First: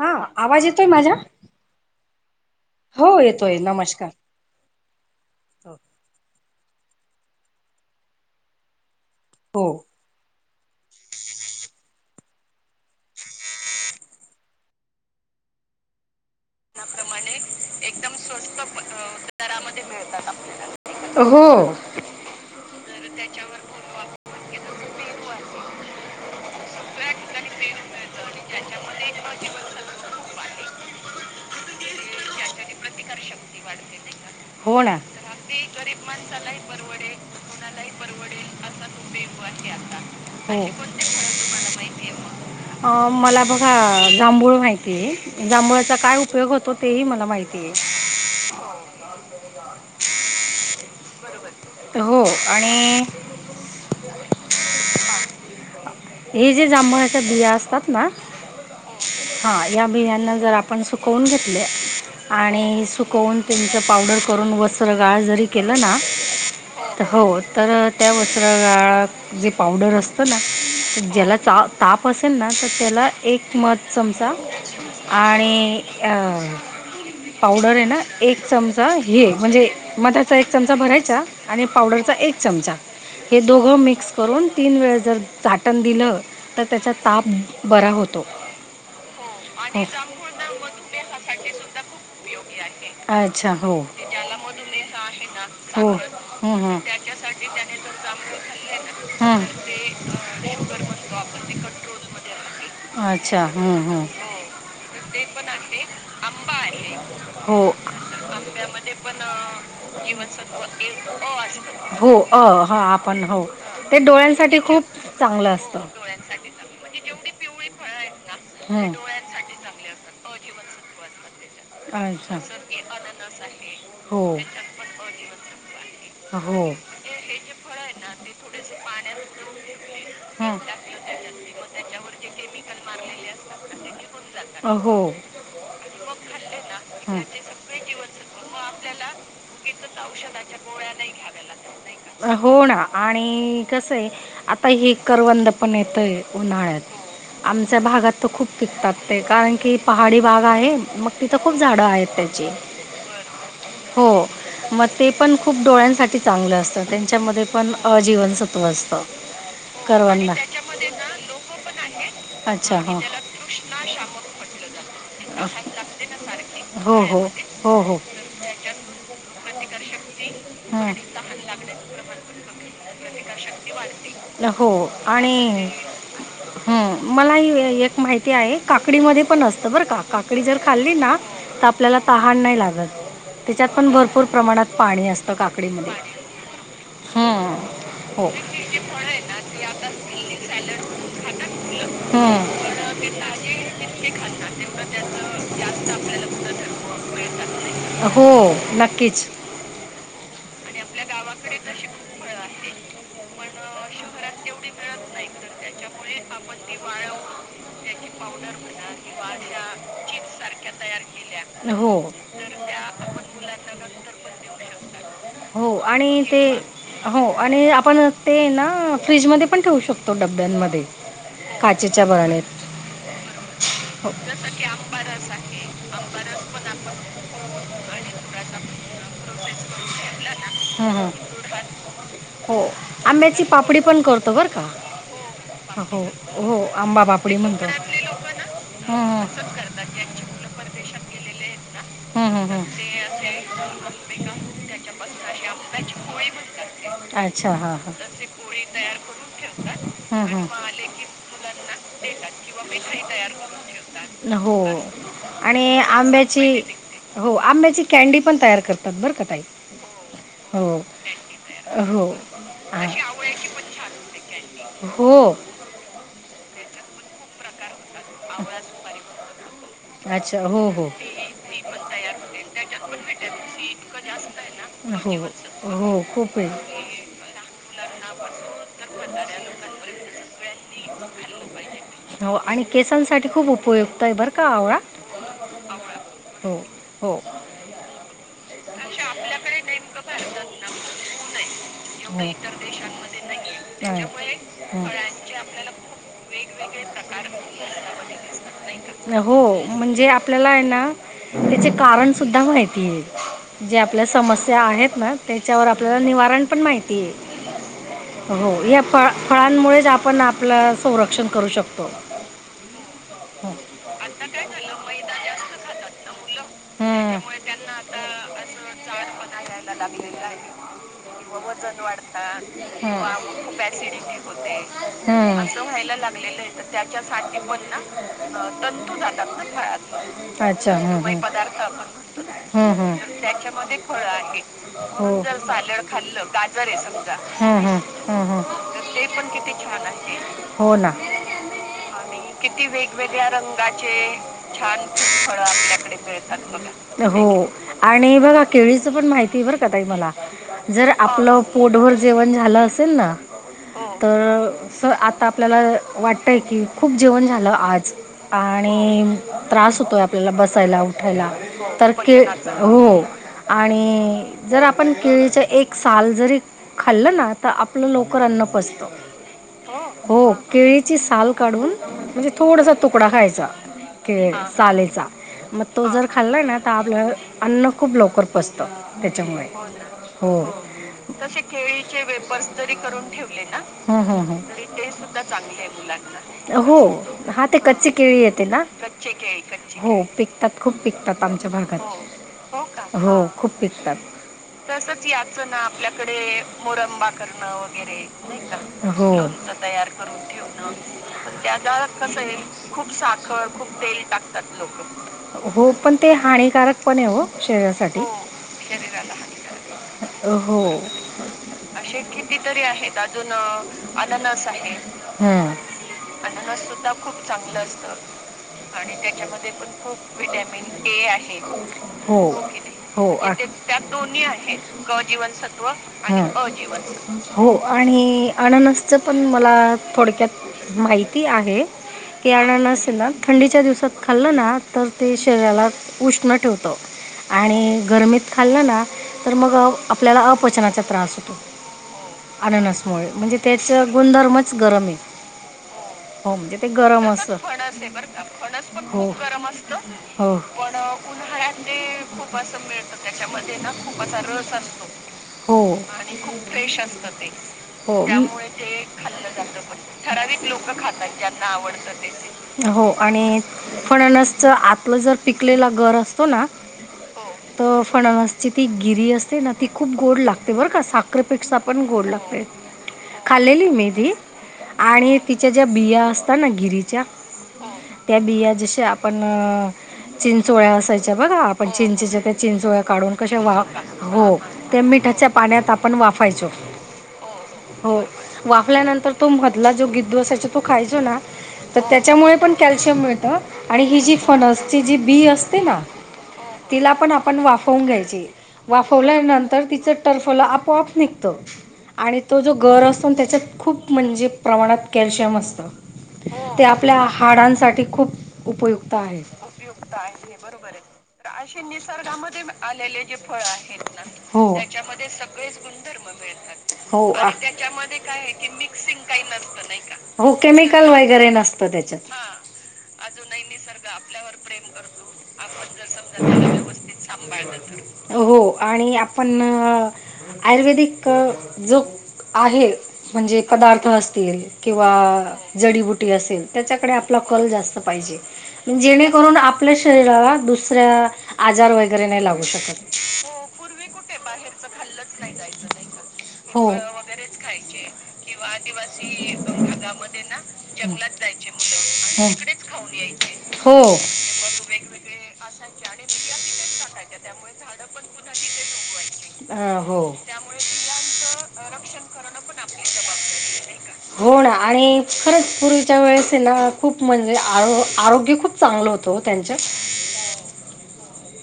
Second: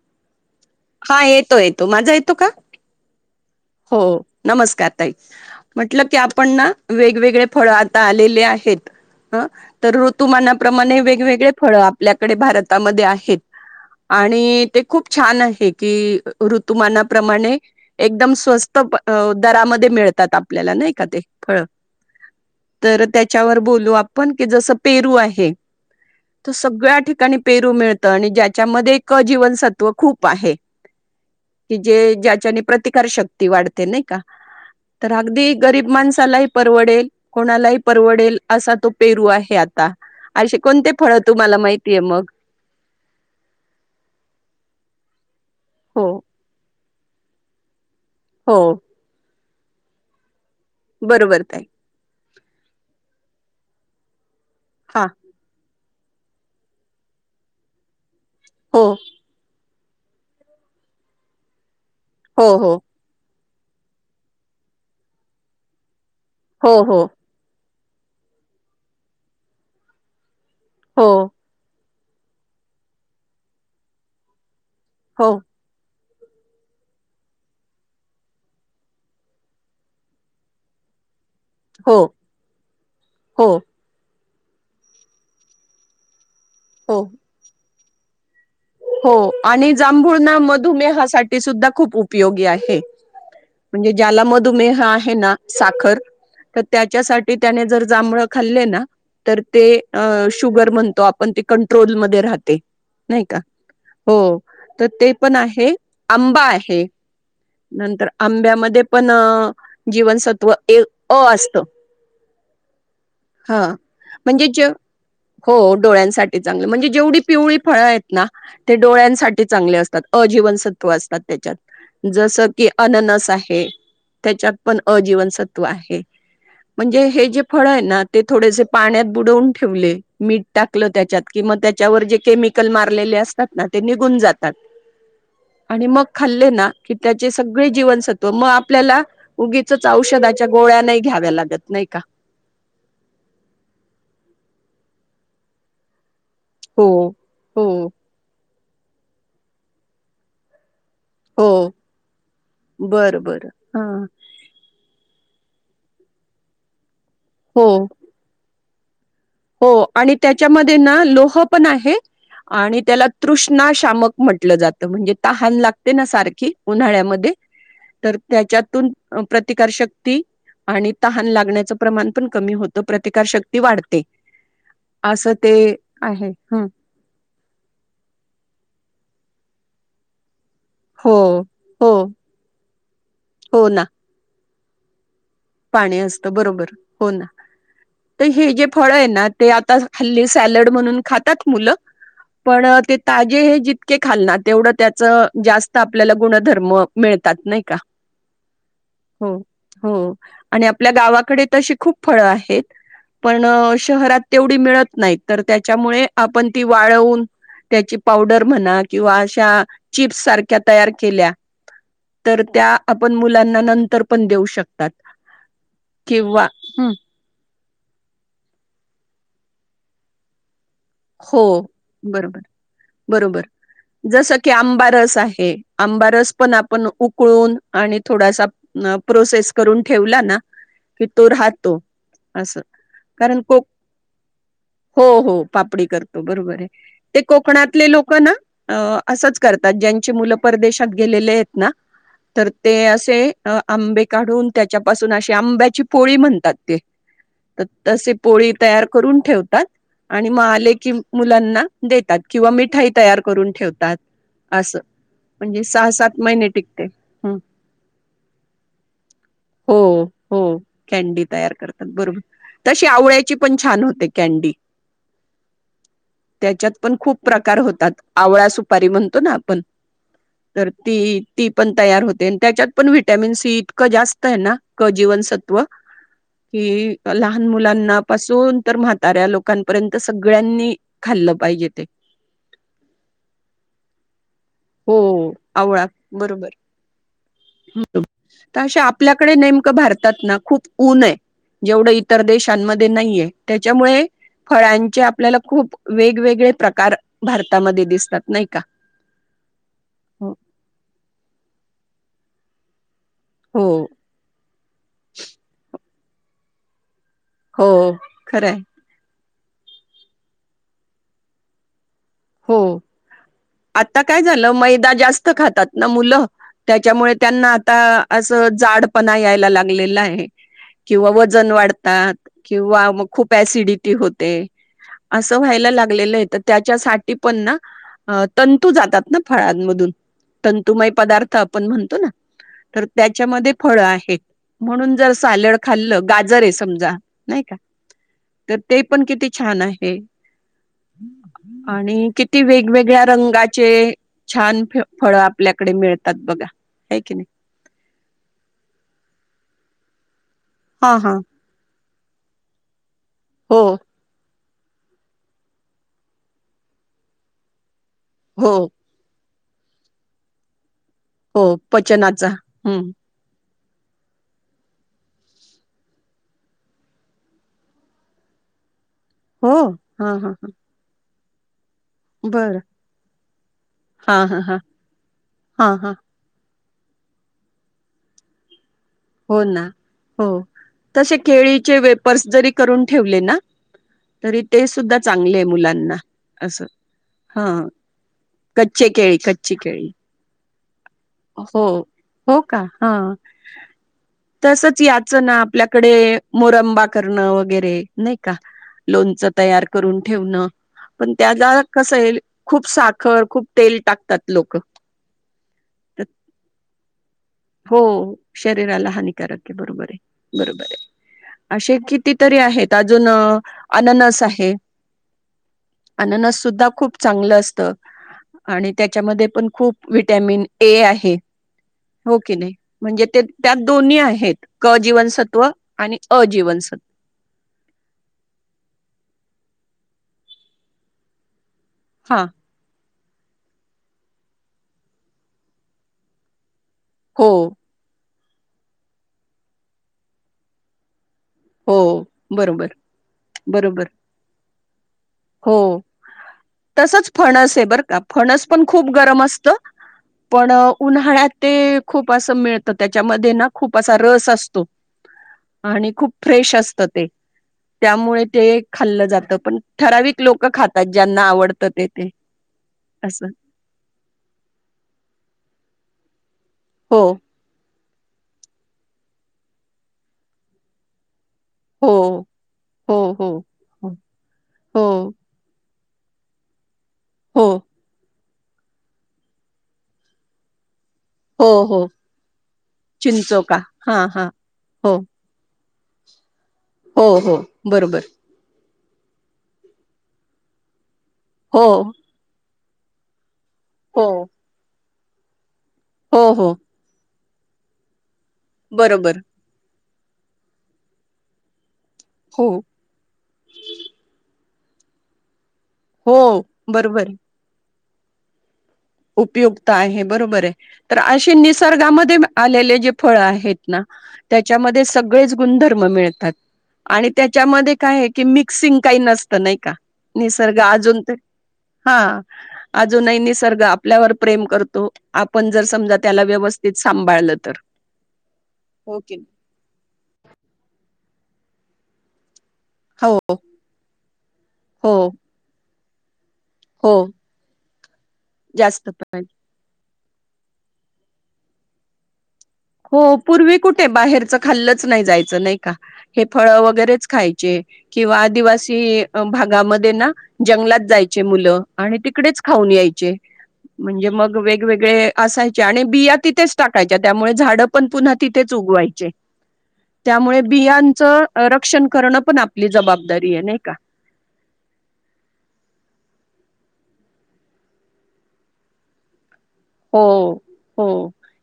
हा, आवाज येतोय माझा? हा येतो येतो, माझा येतो का? हो येतोय, हो नमस्कार. नमस्कार ताई, म्हटलं की आपण ना वेगवेगळे फळ आता आलेले आहेत हं, हो तर ऋतुमानाप्रमाणे वेगवेगळे फळं आपल्याकडे भारतामध्ये आहेत. आणि ते खूप छान आहे की ऋतुमानाप्रमाणे एकदम स्वस्त दरामध्ये मिळतात, आपल्याला नाही का ते हो फळं. तर त्याच्यावर बोलू आपण, की जसं पेरू आहे त सगळ्या ठिकाणी पेरू मिळतं आणि ज्याच्यामध्ये एक अजीवनसत्व खूप आहे. की जे ज्याच्याने प्रतिकार शकत वाढते नाही का हो ना तर अगदी गरीब माणसालाही, परवडेल कोणालाही परवडेल असा तो पेरू आहे आता, हो असे कोणते फळ तुम्हाला माहितीय मग? अ मला बघा जांभूळ माहितीय, जांभुळाचा हो काय उपयोग होतो तेही मला माहिती आहे हो बरोबर ताई. हो आणि हा. हे जे जांभळाच्या बिया असतात ना हो. हा, या बियाना जर आपण सुकवून घेतले हो हो आणि कोन त्यांचं पावडर करून, वस्त्र गाळ जरी केलं ना तर हो तर त्या वस्रगाळात, जे पावडर असतं ना हो ज्याला चा ताप असेल ना, तर त्याला एक मध चमचा हो आणि अ. पावडर आहे ना एक चमचा हे म्हणजे, मधाचा एक चमचा भरायचा आणि हो पावडरचा एक चमचा, हे हो दोघं मिक्स करून तीन वेळ जर चाट टण दिलं तर त्याचा हो ताप बरा होतो. हो, आणि जांभूळना मधुमेहासाठी सुद्धा खूप उपयोगी आहे. अच्छा. हो म्हणजे ज्याला मधुमेह आहे ना हो साखर, तर हं, हं. त्याच्यासाठी त्याने जर जांभळं खाल्ले ना तर हं. ते अ शुगर म्हणतो आपण ते कंट्रोलमध्ये राहते, नाही का? हो. ते पण आहे आंबा आहे, हो नंतर आंब्यामध्ये पण अ जीवनसत्व ए अ असत हो अ हो आपण हो हा ते, म्हणजे डोळ्यांसाठी जे खूप चांगलं हो असतं डोळ्यांसाठी चांगली म्हणजे, जेवढी पिवळी फळं आहेत. ना ते हं, डोळ्यांसाठी चांगले असतात, अजीवनसत्व असतात त्याच्यात अच्छा जसं की अननस आहे. हो त्याच्यात पण अजीवनसत्व, आहे म्हणे हो म्हणजे हे जे फळ आहे, ना ते थोडेसे पाण्यात बुडवून. टा त्या हं, कि त्यामल म. ले असतात ना, ते निघून जातात. हो. आणि मग खाल्ले ना की हं. त्याचे सगळे जीवनसत्व, मग आपल्याला उगीचच औषधाच्या गोळ्या नाही, घ्याव्या लागत नाही का? होणार आणि कसं आहे. आताही करवंद पण येतं आहे उन्हाळ्यात, हो हो आमच्या भागात तर खूप पिकतात ते, कारण की पहाडी भाग आहे मग तिथं हो खूप झाडं आहेत त्याची. बरं बरं हा हो. मग ते पण खूप डोळ्यांसाठी चांगलं असतं, त्यांच्यामध्ये हो पण अजीवनसत्व असतं. हो, आणि करवंदा त्याच्यामध्ये ना लोह पण आहे त्याच्या अच्छा आणि हां त्याला, का शाकाहारी तृष्णाशामक म्हटलं जातं. म्हणजे तहान लागते, ना सारखी हो सवय हो उन्हाळ्यामध्ये. असते हो हो तर त्याच्यातून, प्रतिकार शक्ती आणि हं. तहान लागण्याच प्रमाण पण कमी होतं, प्रतिकारशक्ती वाढत न हो आणि आहे हं. मला ह एक माहिती आहे, काकडी मध्ये पण असतं बरं, का काकडी आकडी जर खाल्ली हो, ना तर, हो, आपल्याला तहान नाही, लागत हो त्याच्यात ना. पण भरपूर प्रमाणात पाणी असत. पाणी असत बरोबर हो ना हं, हो तर हे आणि जे फळ फळं आहे ना. आहेत ते आता ना, खल्ली ही सॅलड म्हणून खातात मुलं. पण ते ताजे हे जितके खाल ना तेवढं त्याच जास्त आपल्याला गुणधर्म मिळतात नाही का हो नक्कीच हो हो. आणि आपल्या गावाकडे तशी खूप फळं आहेत. पण शहरात तेवढी मिळत नाही तर त्याच्यामुळे आपण ती वाळवून त्या पाडर म्हणा किंवा अशा चिप्स सारख्या तयार तयार केल्या हो. तर त्या आपण मुलांना नंतर पण देऊ शकतात. हो आणि ते किंवा हं. हो आणि आपण ते ना फ्रीजमध्ये पण ठेऊ शकतो डब्यांमध्ये. हो काचेच्या बरोबर बरणीत बरोबर. हो जसं की आंबा रस आहे. आंबा रस पण आपण उकळून आणि थोडासा अ प्रोसेस करून ठेवला ना हं, कि हं. तो राहतो असं कारण को ओपन करतो बरं का. हो हो पापडी हो करतो बरोबर हो आंबा हाय पापडी म्हणतो कोकणातले लोक ना हं, असच हं. करतात ज्यांची मुल परदेशात गेलेले आहेत ना. हं, हं, तर हं. ते असे अ आंबे काढून त्याच्यापासून असे आंब्याची पोळी म्हणतात ते. अच्छा तर हा हा. तसे पोळी तयार करून ठेवतात. ह आणि मग आले की मुलांना देतात किंवा मिठाई तयार करून ठेवतात. ह हो. असं म्हणजे आणि सहा सात आंब्याची महिने टिकते हो हं. आंब्याची कॅंडी पण तयार करतात बरं का ताई. हो हो कॅंडी तयार करतात हो बरोबर तशी आ- आवळ्याची पण छान होते कॅंडी. हो. त्याच्यात पण खूप प्रकार होतात. आवळा सुपारी म्हणतो ना आपण अच्छा तर हो हो ती ती पण तयार होते. आणि त्याच्यात पण व्हटॅमिन सी इतकं जास्त आहे ना. क हो जीवनसत्व हो खूप आहे कि, लहान मुलांना पासून तर म्हाताऱ्या. लोकांपर्यंत सगळ्यांनी खाल्लं पाहिजे ते हो आणि केसांसाठी खूप उपयुक्त आहे. बरं का आवळा. हो आवळा बरोबर हो हो [unintelligible] तर अशा आपल्याकडे नेमकं भारतात ना खूप ऊन आहे. जेवढं इतर हो. देशांमध्ये नाहीये. त्याच्यामुळे हा. फळांचे आपल्याला खूप वेगवेगळे प्रकार हं. भारतामध्ये दिसतात. नाही का. हो म्हणजे आपल्याला आहे. ना त्याचे कारण सुद्धा माहितीय. हो जे आपल्या समस्या आहेत, ना त्याच्यावर आपल्याला निवारण पण माहिती आहे. हो. खरंय हो या फळ फळांमुळेच आपण आपलं संरक्षण करू शकतो. हो हम्म. आता काय झालं मैदा जास्त खातात ना मुलं त्याच्यामुळे हम्म. त्यांना आता असं जाडपणा यायला लागलेलं आहे. किंवा वजन वाढतात किंवा मग खूप ऍसिडिटी होते. असं व्हायला लागलेलं आहे तर त्याच्यासाठी पण अ तंतू जातात ना जात आप फळांमधून अच्छ तंतुमय पदार्थ आपण म्हणतो ना [unintelligible] तर त्याच्यामध्ये फळं फळ आहेत. आहे म्हणून जर सालड खाल्लं गाजर आहे समजा सगळ नाही का हम्म तर ते हम्म् पण किती छान आहे. हो ना. आणि किती वेगवेगळ्या रंगाचे छान फळ आपल्याकडे मिळतात बघा. हो आणि बघा केळीचं पण माहिती आहे बरं का ताई मला जर हा हा आपलं पोटभर जेवण झालं असेल ना. हो. तर सर आता आपल्याला वाटतय की खूप जेवण झालं आज हो आणि त्रास होतोय आपल्याला बसायला उठायला हो तर के पचनाचा हम्म हो आणि जर आपण केळीच एक साल जरी खाल्लं ना तर आपलं लवकर अन्न पचत. हो हा हो, हा हा केळीची साल काढून म्हणजे बरं थोडसा तुकडा खायचा हा केळ हा हा सालेचा मग हा तो हा जर खाल्लं ना तर आपलं अन्न खूप लवकर पचत हो त्याच्यामुळे ना हो केळीचे वेफर्स जरी करून ठेवले ना त ते सुद्धा चांगले. असं हो हा ते कच्ची केळी येते ना कच्चे केळी कच्ची केळी हो पिकतात. खूप पिकतात आमच्या हो हो का हा भागात हो खूप पिकतात. तसंच तसच याच ना आपल्याकडे मोरंबा करणं वगैरे नाही का? हो लोणच तयार करून ठेवणं. पण त्याला कस आहे खूप साखर, खूप तेल टाकतात लोक. हो. पण ते हानिकारक पण ओ शरीरासाठी हो शरीराला हानिकारक आहे बरोबर आहे हो. बरोबर आहे असे कितीतरी आहेत. अजून अननस आहे. हं. अननस सुद्धा खूप चांगलं असत आणि त्याच्यामध्ये पण खूप विटॅमिन ए आहे हो की नाही म्हणजे ते आणि त्यात दोन्ही आहेत क जीवनसत्व जीवनसत्त्व. आणि अ अजीवनसत्व जीवनसत्व. हो आणि अननसचं पण मला थोडक्यात माहिती आहे. हा की अननस ना थंडीच्या दिवसात खाल्लं ना तर ते शरीराला उष्ण ठेवत. हो आणि गरमीत खाल्लं ना तर मग आपल्याला अपचनाचा त्रास होतो. हो बरोबर अननसमुळे म्हणजे त्याच बरोबर गुणधर्मच गरम आहे. हो हो म्हणजे ते गरम तसच असतं फणस आहे बर का फणस पण खूप हो. गरम असत. हो पण उन्हाळ्यात ते खूप असं मिळतं त्याच्यामध्ये ना खूप असा रस असतो. हो आणि खूप फ्रेश असत ते हो त्यामुळे ते खाल्लं जात. ठराविक लोक खातात ज्यांना आवडत ते हो असं आणि फणसच आतलं जर पिकलेला घर असतो ना हो. तर फणावासची ती गिरी असते ना ती खूप गोड लागते बरं का साखरेपेठ पण हो गोड लागते. हो हो खाल्लेली मी हो ती हो आणि तिच्या ज्या बिया असतात ना गिरीच्या हो. त्या बिया जश आपण चिंचोळ्या असायच्या बघा हो आपण हो. चिंचेच्या त्या चिंचोळ्या काढून कश चिंचोका वा हा हा हो. ते हो मिठाच्या पाण्यात आपण वाफायचो. हो हो बरोबर. हो वाफल्यानंतर तो मधला जो गिद्दू असायचा तो खायचो ना हो तर त्या त्याच्यामुळे पण कॅल्शियम मिळत आणि ही हो जी फनसची जी बी असते ना हो हो. तिला पण आपण वाफवून घ्यायची. बरोबर वाफवल्यानंतर तिचं टरफल आपोआप निघत आणि तो हो जो गर असतो ना त्याच्यात खूप म्हणजे प्रमाणात कॅल्शियम असत हो ते आपल्या बरोबर हाडांसाठी खूप उपयुक्त आहे उपयुक्त आहे हे बरोबर आहे तर असे निसर्गामध्ये आलेले जे फळ आहे तेच ना त्याच्यामध्ये सगळेच गुणधर्म मिळतात हो आणि त्याच्यामध्ये काय की आहे मिक्सिंग मिक्स काही नसतं नाही का [inaudible] हो निसर्ग केमिकल अजून तर वगैरे नसते हा त्याच्यात. आपल्यावर प्रेम करतो. आपण जर समजा त्याला व्यवस्थित सांभाळलं तर. हो. की नाही. प आयुर्वेदिक जो आहे. हो. म्हणजे पदार्थ असतील किंवा हो जडीबुटी असेल त्याच्याकडे हो, आपला कल जास्त पाहिजे. जास्त पण जेणेकरून आपल्या शरीराला दुसऱ्या आजार वगैरे नाही लागू शकत हो पूर्वी कुठे बाहेरचं खाल्लंच नाही जायचं नाही का हे फळं हो वगैरेच खाय किंवा आदिवासी भागामध्ये ना जंगलात जायचे मुलं आणि तिकडे खऊ हो हो म्हणे म वेग असा आणि बिया तिथे टा त्यामुळे झा ण त्यामुळे त्यामुळेलांचण बियांचं अ, रक्षण करणं पण कर आपली जबाबदारी आहे नाही का हो ना आणि खरंच पूर्वीच्या वेळेस ना खूप म्हणजे आ आरोग्य खूप चांगल होतं त्यांच्या हो हो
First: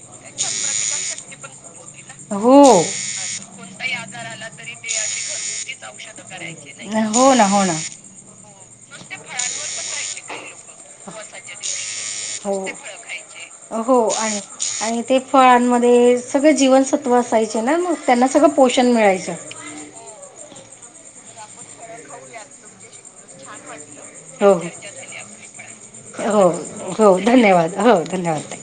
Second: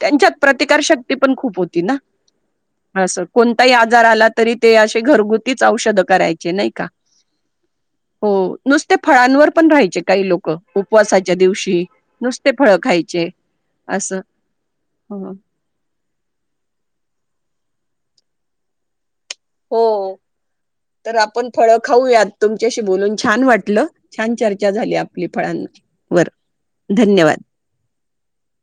त्यांच्यात प्रतिकार शक्ती पण खूप होती ना हो असं कोणताही हो आजार आला तरी ते असे घरगुतीच औषधं करायचे नाही का हो ना हो ना हो नुसते फळांवर पण राहायचे काही लोक उपवासाच्या दिवशी नुसते हो फळं खायचे हो असं आणि आणि ते ह फळांमध्ये सगळ जीवन तव असायचे ना मग त्यांना सगळं पोषण मिळायचं हो तर आपण फळं खाऊयात तुमच्याशी बोलून छान वाटत टल छान हो चर्चा झाली आपली फळांवरर धन्यवाद न्यवादह धन्यवाद